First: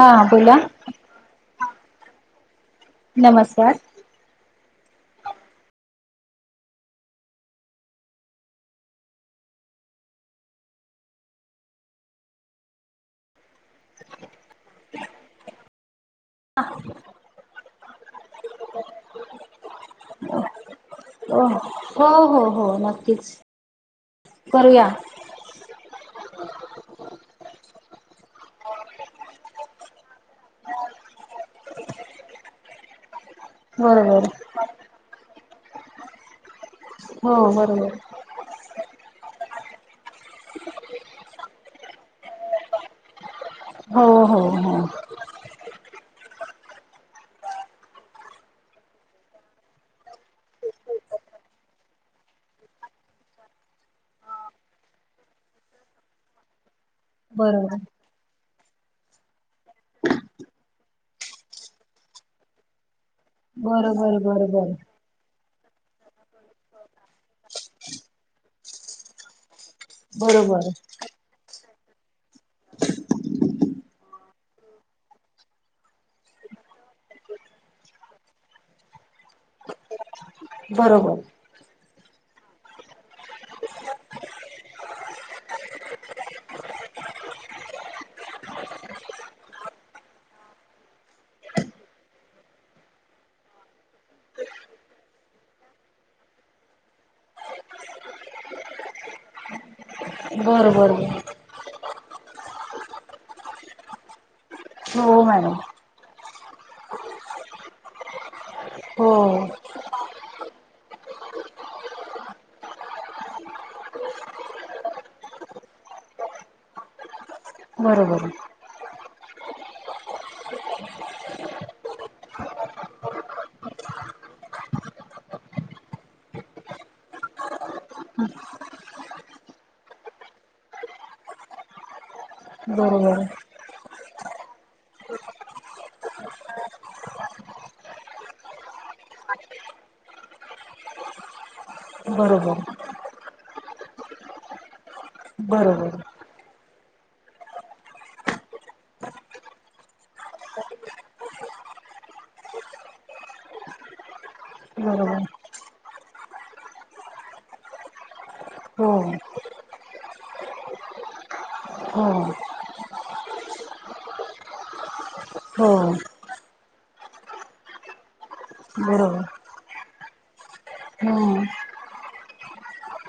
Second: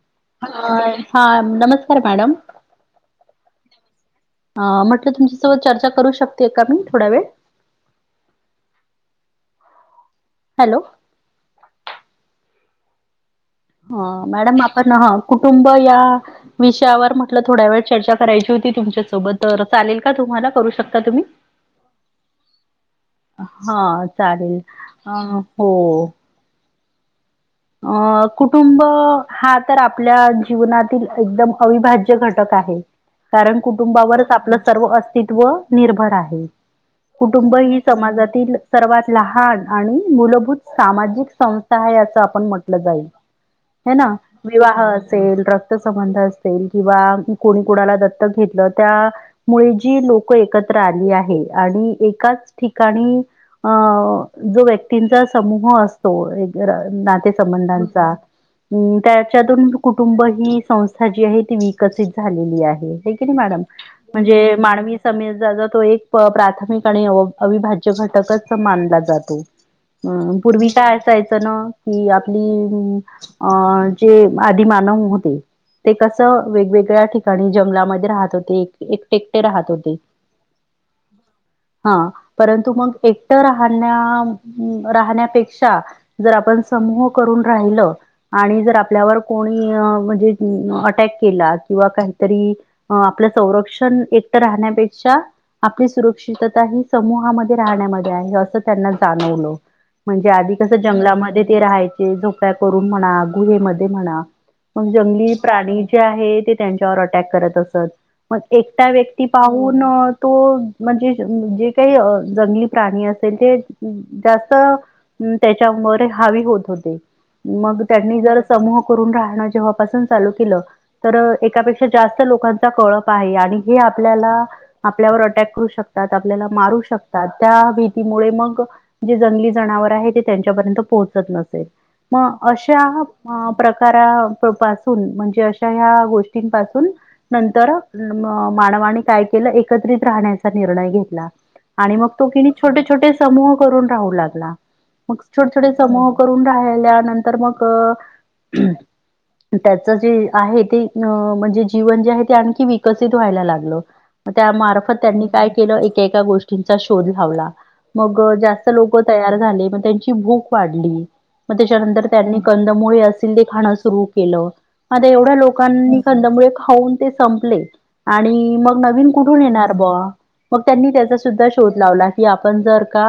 हा बोला हॅलो हां नमस्कार मॅडम नमस्कार. अ म्हटलं तुमच्यासोबत चर्चा करू शकते का मी थोडा वेळ हॅलो. ह मॅडम आपण ह कुटुंब या. विषयावर म्हटलं थोड्या वेळ चर्चा करायची होती तुमच्यासोबत तर चालेल का तुम्हाला करू शकता तुम्ही? हो ह हो. हो नक्कीच हा चालेल करूया अ हो. अं कुटुंब हा तर आपल्या जीवनातील एकदम अविभाज्य घटक आहे. कारण बरोबर कुटुंबावरच आपलं सर्व अस्तित्व निर्भर आहे. हो कुटुंब ही बरोबर समाजातील सर्वात लहान आणि मूलभूत सामाजिक संस्था आहे असं आपण म्हटलं जाईल. ह हो ना हो हो विवाह अस रक्तसंबंध असेल किंवा कोणी कुणाला दत्तक घेतलं त्या मु जी लोक एकत्र आली आहे आणि एकाच ठिकाणी अ जो व्यक्तींचा समूह असतो एक ना. बरोबर संबंधांचा हम् त्याच्यातून कुटुंब ही संस्था जी आहे ती विकसित झालेली आहे. मॅडम बरोबर म्हणजे बरोबर मानवी स तो एक प्राथमिक आणि अविभाज्य घटकच मानला जातो. हम् पूर्वी बरोबर काय असायचं ना. कि आपली अं जे आधि मानव होते. ते कसं वेगवेगळ्या ठिकाणी जंगलामध्ये राहत होते एकटेकटे राहत होते. बरोबर. हा परंतु मग एक राह राहण्यापेक्षा जर आपण समूह करून राहिलं. आणि जर आपल्यावर कोणी म्हणजे अटॅक केला किंवा काहीतरी अ आपलं संरक्षण एकटं राहण्यापेक्षा आपली सुरक्षितता ही समूहामध्ये राहण्यामध्ये आहे असं त्यांना जाणवलं. म्हणजे आधी कसं बरोबर जंगलामध्ये ते राहायचे झोप्या करून म्हणा गुहेमध्ये म्हणा. मग हो जंगली मॅडम प्राणी जे आहे ते त्यांच्यावर अटॅक करत असत. मग एकट हो व्यक्ती पाहून तो म्हणजे जे काही जंगली प्राणी असेल ते जास्त त्याच्या हवी होत होते मग त्यांनी बरोबर जर समूह करून राहण जेव्हापासून चालू केलं. तर एकापेक्षा जास्त लोकांचा कळप आहे आणि हे आपल्याला आपल्यावर अटॅक करू शकतात आपल्याला मारू शकतात त्या भीतीमुळे मग जे जंगली जनावर आहे ते त्यांच्यापर्यंत पोहोचत नसेल. मग अशा बरोबर प्रकारा पासून म्हणजे अशा ह्या गोष्टींपासून नंतर मानवानी काय केलं एकत्रित राहण्याचा निर्णय घेतला. आणि मग तो किणी बरोबर छोटे छोटे समूह करून राहू लागला मग छोटे छोटे बरोबर समूह करून राहिल्या नंतर मग त्याच जे आहे ते अ म्हणजे जीवन जे आहे ते आणखी विकसित व्हायला लागलं. त्यामार्फत बरोबर त्यांनी काय केलं एकाका गोष्टींचा शोध लावला. मग जास्त हो लोक तयार झाले मग त्यांची भूक वाढली. मग हो त्याच्यानंतर त्यांनी कंदमुळे असल ते खाणं सुरू केलं. आता एवढ्या हो लोकांनी कंदमुळे खाऊन ते संपले. आणि मग नवीन बरोबर कुठून येणार बा मग त्यांनी त्याचा हम्म सुद्धा शोध लावला की आपण जर का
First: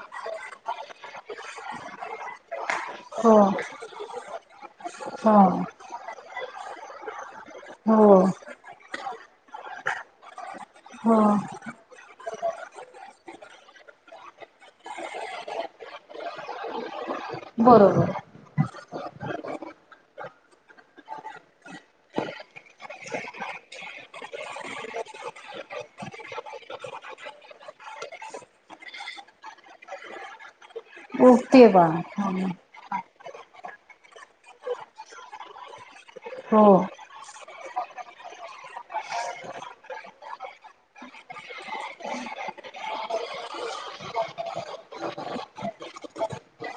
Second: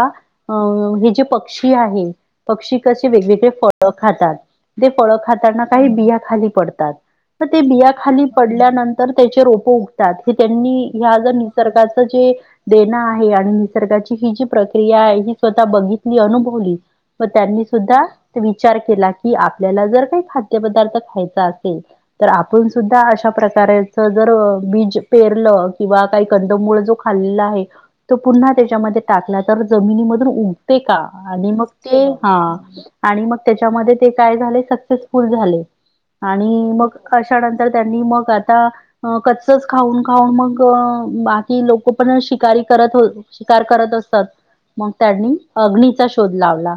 अं हे जे पक्षी आहे. पक्षी कसे हो वेगवेगळे फळं खातात ते फळं हो खाताना काही बिया खाली पडतात. तर ते हो बियाखाली पडल्यानंतर त्याचे रोपं उगतात हे त्यांनी ह्या हो ज निसर्गाचं जे देणं आहे आणि निसर्गाची ही जी प्रक्रिया आहे ही स्वतः बघितली अनुभवली. व त्यांनी सुद्धा बरोबर विचार केला की आपल्याला जर काही खाद्यपदार्थ खायचा असेल तर आपण सुद्धा अशा प्रकारेच जर बीज पेरलं किंवा काही कंदमूळ जो खाल्ला आहे तो पुन्हा त्याच्यामध्ये टाकला तर जमिनीमधून उगते का आणि मग ओके ते बा हा आणि मग त्याच्यामध्ये ते काय झाले सक्सेसफुल झाले आणि हो मग अशानंतर त्यांनी मग आता अ कच्चच खाऊन खाऊन मग बाकी लोक पण शिकारी करत होत शिकार करत असतात मग त्यांनी अग्नीचा शोध लावला.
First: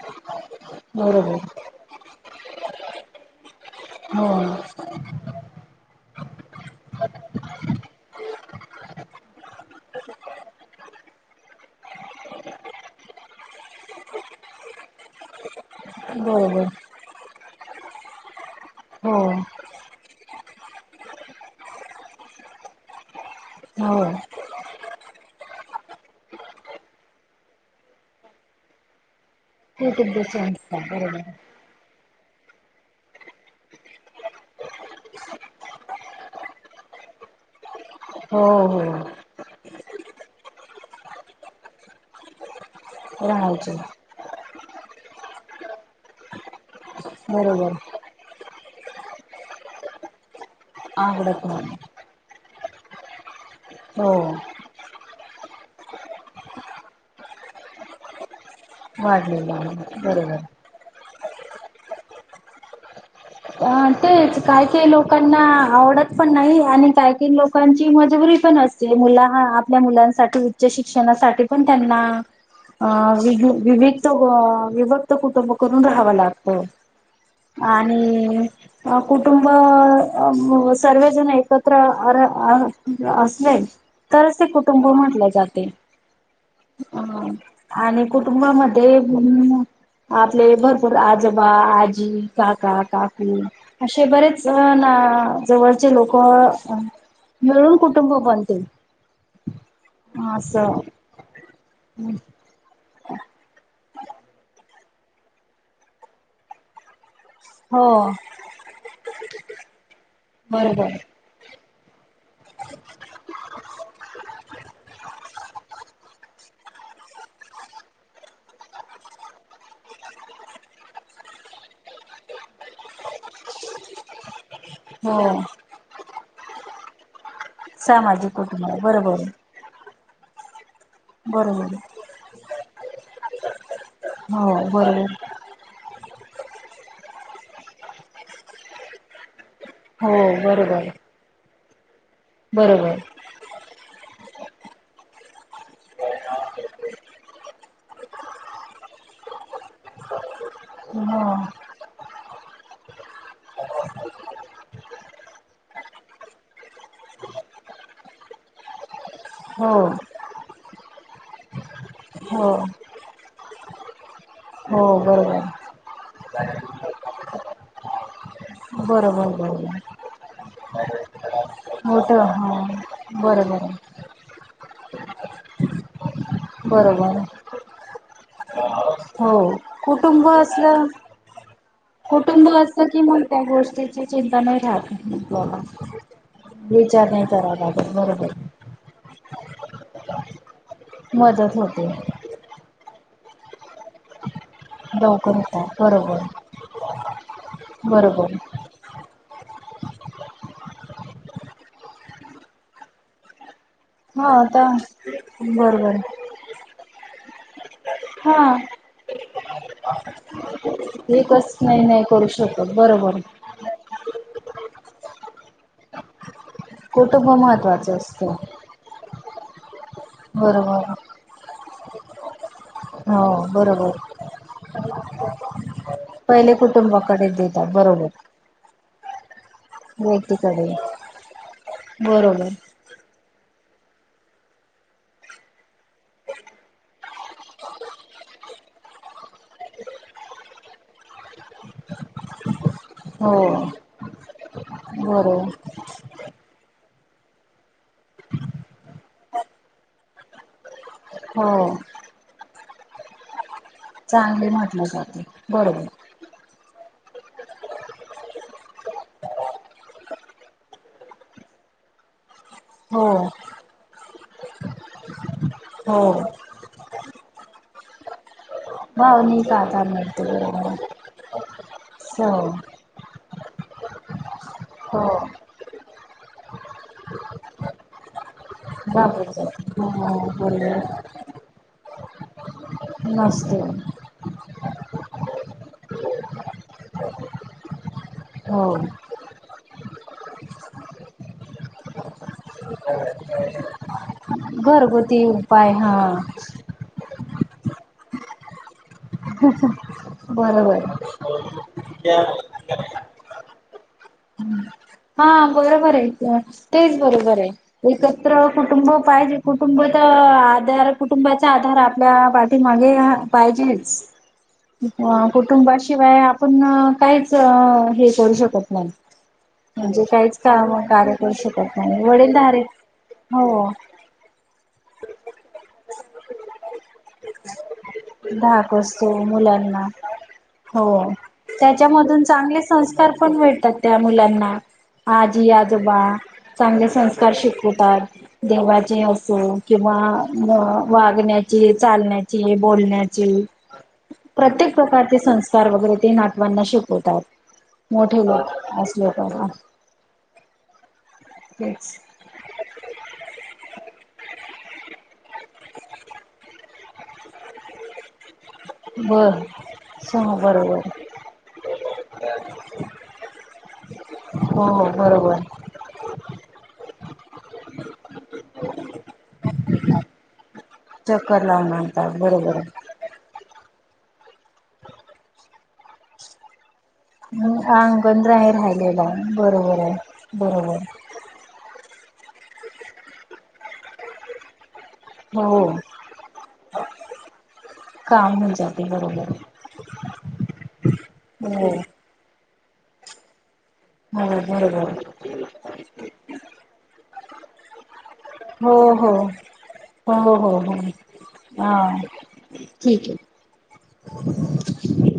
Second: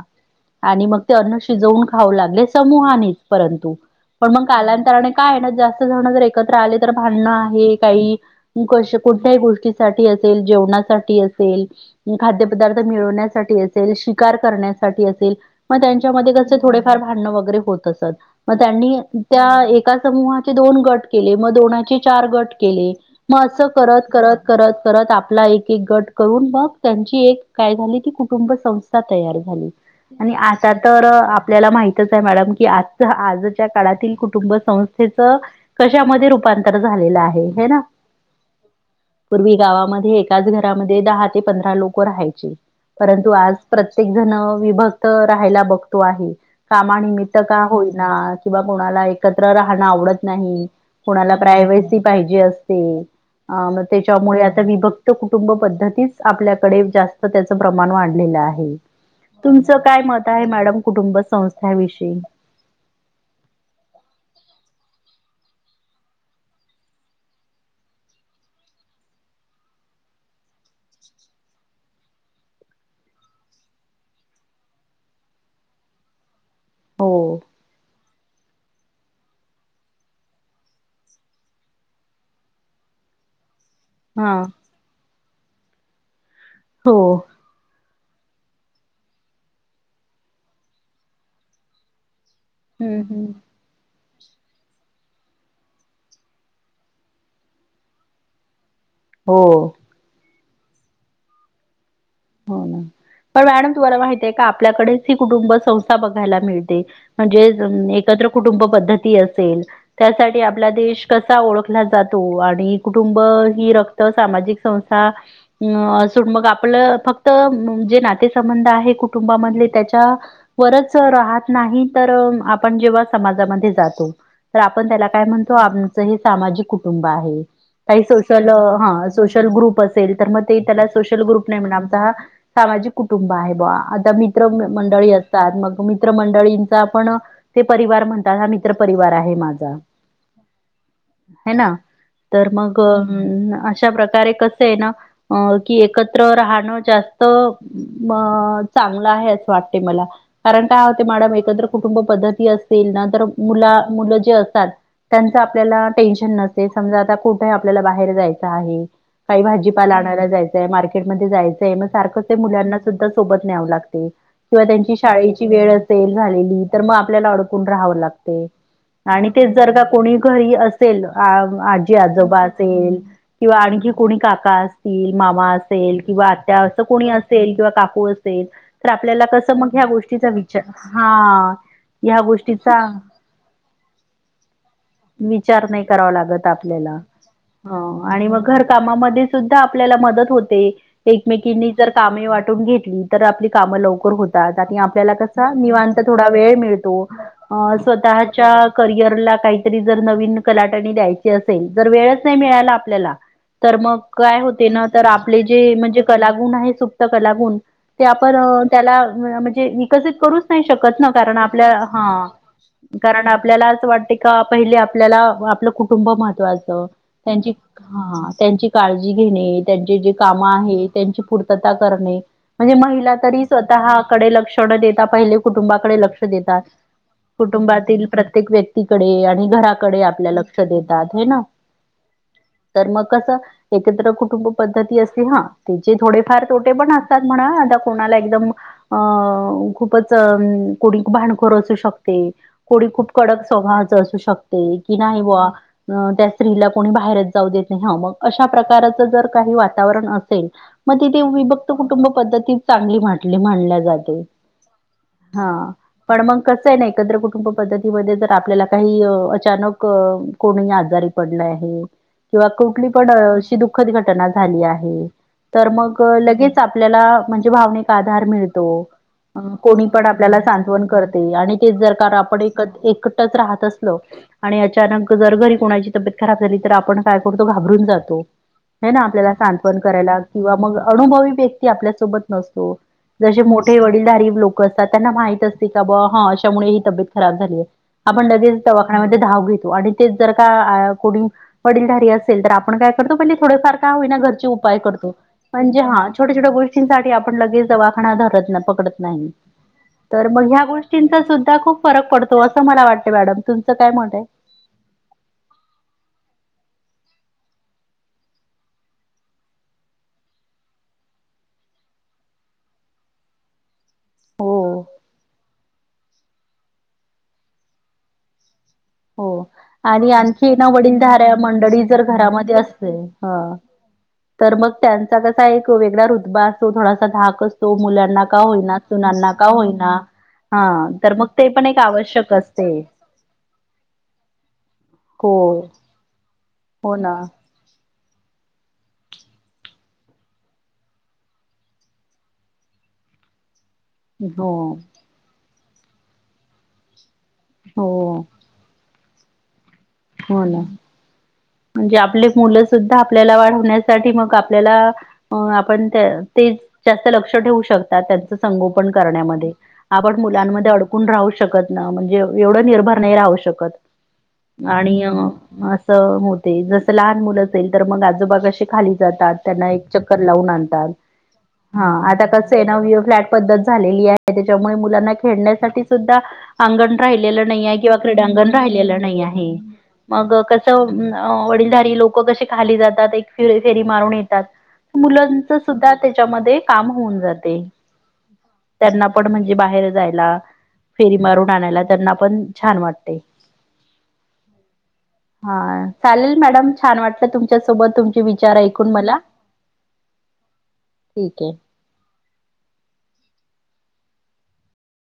आणि मग ते अन्न बरोबर शिजवून खाऊ लागले समूहानीच परंतु. हो पण मग कालांतराने काय आहे ना जास्त जणं जर एकत्र आले तर भांडणं आहे काही क कुठत्याही गोष्टीसाठी असेल जेवणासाठी असेल. खाद्यपदार्थ मिळवण्यासाठी असेल शिकार करण्यासाठी असेल. मग त्यांच्यामध्ये कसे बरोबर थोडेफार भांडणं वगैरे होत असत. मग त्यांनी हो त्या एका समूहाचे दोन गट केले मग दोनाचे चार गट केले. मग असं हो करत करत करत करत आपला एक एक गट करून मग त्यांची एक काय झाली की कुटुंब संस्था तयार झाली कुटुंब आणि आता संस्था तर बरोबर आपल्याला माहिती आहे मॅडम की आज आजच्या काळातील कुटुंब संस्थेचं कशामध्ये रूपांतर झालेलं आहे हे ना. हो हो पूर्वी गावामध्ये एकाच घरामध्ये दहा ते पंधरा लोक राहायची परंतु आज राहायचे प्रत्येक विभक्त राहायला बघतो आहे कामानिमित्त का बरोबर होईना किंवा कोणाला एकत्र राहण आवडत नाही कोणा आवडत नाही प्रायव्हसी पाहिजे असते मग हो त्याच्यामुळे आ विभक्त कुटुंब पद्धतीच आपल्याकडे जास्त त्याचं प्रमाण वाढलेलं आहे. वाढलेलं तुमचं आहे काय मत बरोबर आहे मॅडम कुटुंब संस्थेविषयी. तेच काही काही लोकांना आवडत पण नाही आणि काही काही लोकांची मजबुरी पण असते. मुलं ह आपल्या मुलांसाठी उच्च शिक्षणासाठी पण त्यांना अ वि विविक्त विभक्त कुटुंब करून राहावं लागत. हो हो. आणि अ कुटुंब सर्वजण एकत्र असले हा. तरच ते कुटुंब म्हटले जाते. हो. ह आणि कुटुंबामध्ये आपले भरपूर आजोबा, आजी काका हम्म हम्म. काकी असे बरेच ना जवळचे लोक मिळून कुटुंब बनते. हो असं हम् हो नां पणं मॅडम तुम्हांला माहितं आहे कां आपल्यांकडेचं ही कुटुंब संस्था बघांयला मिळतें म्हणजे हो एकत्रं कुटुंब पद्धती असेलं त्यांसाठी आपंला बरोबर देश कसं ओळखंला जातो आणि कुटुंब ही रक्तं सामाजिक संस्थां हं असूंन मंग आपलं फक्तं जे नातेसंबंध आहे कुटुंबांमध्ये त्यांच्या वरचं राहतं नाहीं तरं आपणं जेंव्हा समाजांमध्यें जातो तरं आपणं त्यांला हो कायं म्हणतो आमचं हे सामाजिक कुटुंबं आहे कांहीं सामाजिक सोशंल कुटुंब हं बरोबर सोशंल ग्रुप असं असतील तरं मंग ते त्यांला सोशल ग्रुप नाहीं म्हं बरोबर आमचां हां सामाजिक कुटुंबं आहे बुवा आतां हो मित्रं बरोबर मंडळी असतांत मंग मं मित्रं मंडळींच्या पणं ते परिवार म्हणतांत हां मित्रं परिवारं आहे माझां हम्मं हम्मं बरोबर हे नां तरं मंग बरोबर अश्या प्रकारे कसं आहे नां की एकत्रं राहणं जास्तं मं चांगलं आहे असं वाटतें मलां कारणं कायं होते मॅडम हो एकत्रं कुटुंबं पद्धती असतील नं तरं मुलां मुलं जे असतांत त्यांचं आपल्यांला टेन्शन नस्ते समंजा आतां कुठेही आपल्यांला बाहेर जायचं आहे कांहीं हो भाजीपाला आणांयला जायचंय मार्केटमंध्यें जायचं ते सारखं हो मुलांना सुद्धां सोबंत न्यावं लागते किंवा हो त्यांची बरोबर शाळेची वेळं असेल झालेली तरं मंग आपल्यांला अडकूंन राहावं लागते आणि बरोबर ते जरं बरोबर कां कोणी घरी असेलं आजी मोठं आजोबा हा असेलं किंवा बरोबर आहे आणंखी कोणी काका असतील मामा असेलं किंवा आ त्यां असेल कुणी बरोबर असेल किंवा काकूं असेल तरं आपल्यांला हो कसं मंग ह्यां गोष्टींचा विचांर हां कुटुंबं असतं कि मंग त्यां गोष्टींची चिंता नाहीं राहतं मं बां आतां आपल्यांला आणि मंग घरकांमामंध्येंच सुद्धां आपल्यांला मदतं होते मदत एकमेकींनी होते जरं कामे वाटूंन घेतलीं तरं आपली कामं लवकरं होती आपल्यांला लवकर कसां होतात निवांत बरोबर थोडां वेळं मिळतो अं बरोबर स्वंतःच्यां करिअरलां कांहीतरी जरं नवीन कलांटणी द्यायंची असेल जरं वेळंच नाहीं मिळालां आपल्यांला तरं मंग हा कायं आता होते नां तरं आपले जे म्हणजे बरोबर लागूंन आहे चुकतं त्यांला लागूंन ते हा आपणं त्यांला म्हणजे विकसित करूंन नाहीं शकतं नं कारणं एकच आपल्याला नाही नाही करू हां शकत बरोबर कारणं आपल्यांला असं वाटतं की कां पहिले आपल्यांला आपलं कुटुंबं महत्वाचं कुटुंब त्यांची महत्त्वाचं हां असतं त्यांची काळंजी घेणे त्यांचे जे कामं आहे बरोबर त्यांची पूर्तता करणे म्हणजे महिलां हो तरी बरोबर स्वंतःकडे लक्षणं नं देतां पहिले कुटुंबां कडे डे लंक्ष पहिले देतांत कुटुंबाकडे देतात कुटुंबांतील बरोबर. प्रत्येक व्यक्तींकडे आणि घरांकडे आपल्यां लंक्ष व्यक्तीकडे देतांत येनं बरोबर तरं मंग कसं एकत्रं कुटुंबं पद्धती असेलन हं त्यांचे थोडेफांर तोटे पणं असतांत म्हंणा आतां कोणांला एकदंम अं खूपचं अं कोणी भांडखोर अंसू शकते कोणी खूंप हो कडक स्वंभावांच अंसू शकते की नाहीं बां बरोबर हं त्यां स्त्रीलां कोणी बाहेरचं जाऊं देतं नाहीं हं मंग अश्या प्रकारचं जरं कांहीं वातांवरण असं सेलं मंग तिथे विभक्तं हो कुटुंबं पद्धतींत चांगली म्हटली म्हणल्यां जाते चांगली म्हटल्यां जाते बरोबर पणं मंग कसं आहे नां एकत्रं कुटुंबं पद्धतींमध्यें जरं आपल्यांला कांहीं अचांनक कोणी आजांरी पडलं आहे किंवा कुठंली हो पणं अशी दुःखंद घटनां झाली आहे तरं हो मंग लगेचं लगेचं आपल्यांला म्हणजे भाविक आंधार मिळतो भावनिक हो कोणी आधार पण मिळतो आपल्याला बरोबर सांत्वन करते आणि तेच जर का हो आपण एक एकत्र एकटच राहत असलो आणि हो अचानक जर घरी कोणाची तब्बेत खराब झाली तर आपण काय करतो घाबरून जातो हे ना आपल्याला बापच सांत्वन हो करायला किंवा मग बरोबर अनुभवी व्यक्ती आपल्यासोबत नसतो जसे नसते मोठे वडीलधारी लोक करतात त्यांना माहित असते का ब हा अशामुळे ही तब्येत खराब झाली आहे आपण लगेच हो दवाखान्यामध्ये धाव घेतो आणि तेच जर का कोणी वडील धारी असेल तर आपण काय करतो म्हणजे थोडेफार काय होईना घर घरगुती म्हणजे हा छोट्या छोट्या गोष्टींसाठी आपण लगेच दवाखाना धरत नाही पकडत नाही तर मग ह्या बरोबर गोष्टींचा सुद्धा खूप फरक पडतो अस अस मला वाटत मॅडम तुमच काय मत आहे हा बरोबर आहे तेच बरोबर आहे एकत्र कुटुंब पाहिजे कुटुंब तर आधार कुटुंबाच्या आधार आपल्या ते मागे या पाहिजेच हो. अ कुटुंबाशिवाय आपण काहीच हे करू शकत नाही हो म्हणजे आणि काहीच आणखी ना काम कार्य करू वडीलधऱ्या शकत मंडळी जर नाही घरामध्ये वडीलधारे असते ह हो तर मग त्यांचा कसा एक वेगळा रुदबा असतो थोडासा धाक असतो मुलां ना का धाक होईना असतो सुनांना का मुलांना होईना हा हो तर मग ते पण एक त्याच्यामधून आवश्यक चांगले असते संस्कार भेटतात त्या मुलांना हो आजी आजोबा चांगले हो ना संस्कार शिकवतात देवाचे असो किंवा वागण्याची चालण्याची बोलण्याची ची हो प्रत्येक प्रकारचे संस्कार वगैरे ते नातवांना शिकवतात हो मोठे लोक असले का हो ना म्हणजे तेच. आपले च मुलं सुद्धा आपल्याला वाढवण्यासाठी मग आपल्याला अ आपण ते तेच जास्त लक्ष ठेवू शकतात त्यांचं संगोपन बर करण्यामध्ये आपण हो मुलांमध्ये बरोबर अडकून राहू शकत ना म्हणजे एवढं निर्भर नाही राहू शकत हो आणि अ, बरोबर असं होते जसं लहान मुलं असेल तर मग आजोबा कशे खाली जातात त्यांना एक चक्कर लावून आणतायत चक्कर लावून हा आणतात आत्ता कस बरोबर आहे ना न्यू फ्लॅट पद्धत झालेली आहे त्याच्यामुळे मुलांना खेळण्यासाठी सुद्धा अंगण राहिलेलं नाही आहे किंवा अंगण क्रीडांगण राही राहिलेलं राहिलेला नाही आहे बरोबर आहे मग बरोबर. कसं अ वडीलधारी लोकं कसे खाली जातात एक फि फेरी मारून येतात मुलांच हो सुद्धा त्याच्यामध्ये काम होऊन जाते का म्हज त्यांना पण म्हणजे बाहेर जायला फेरी मारून हो. आणायला त्यांना पण छान वाटतय हो हा बरोबर चालेल मॅडम छान वाटलं तुमच्यासोबत तुमच्या हो हो हो हो ठीक आहे. हा ठीक हे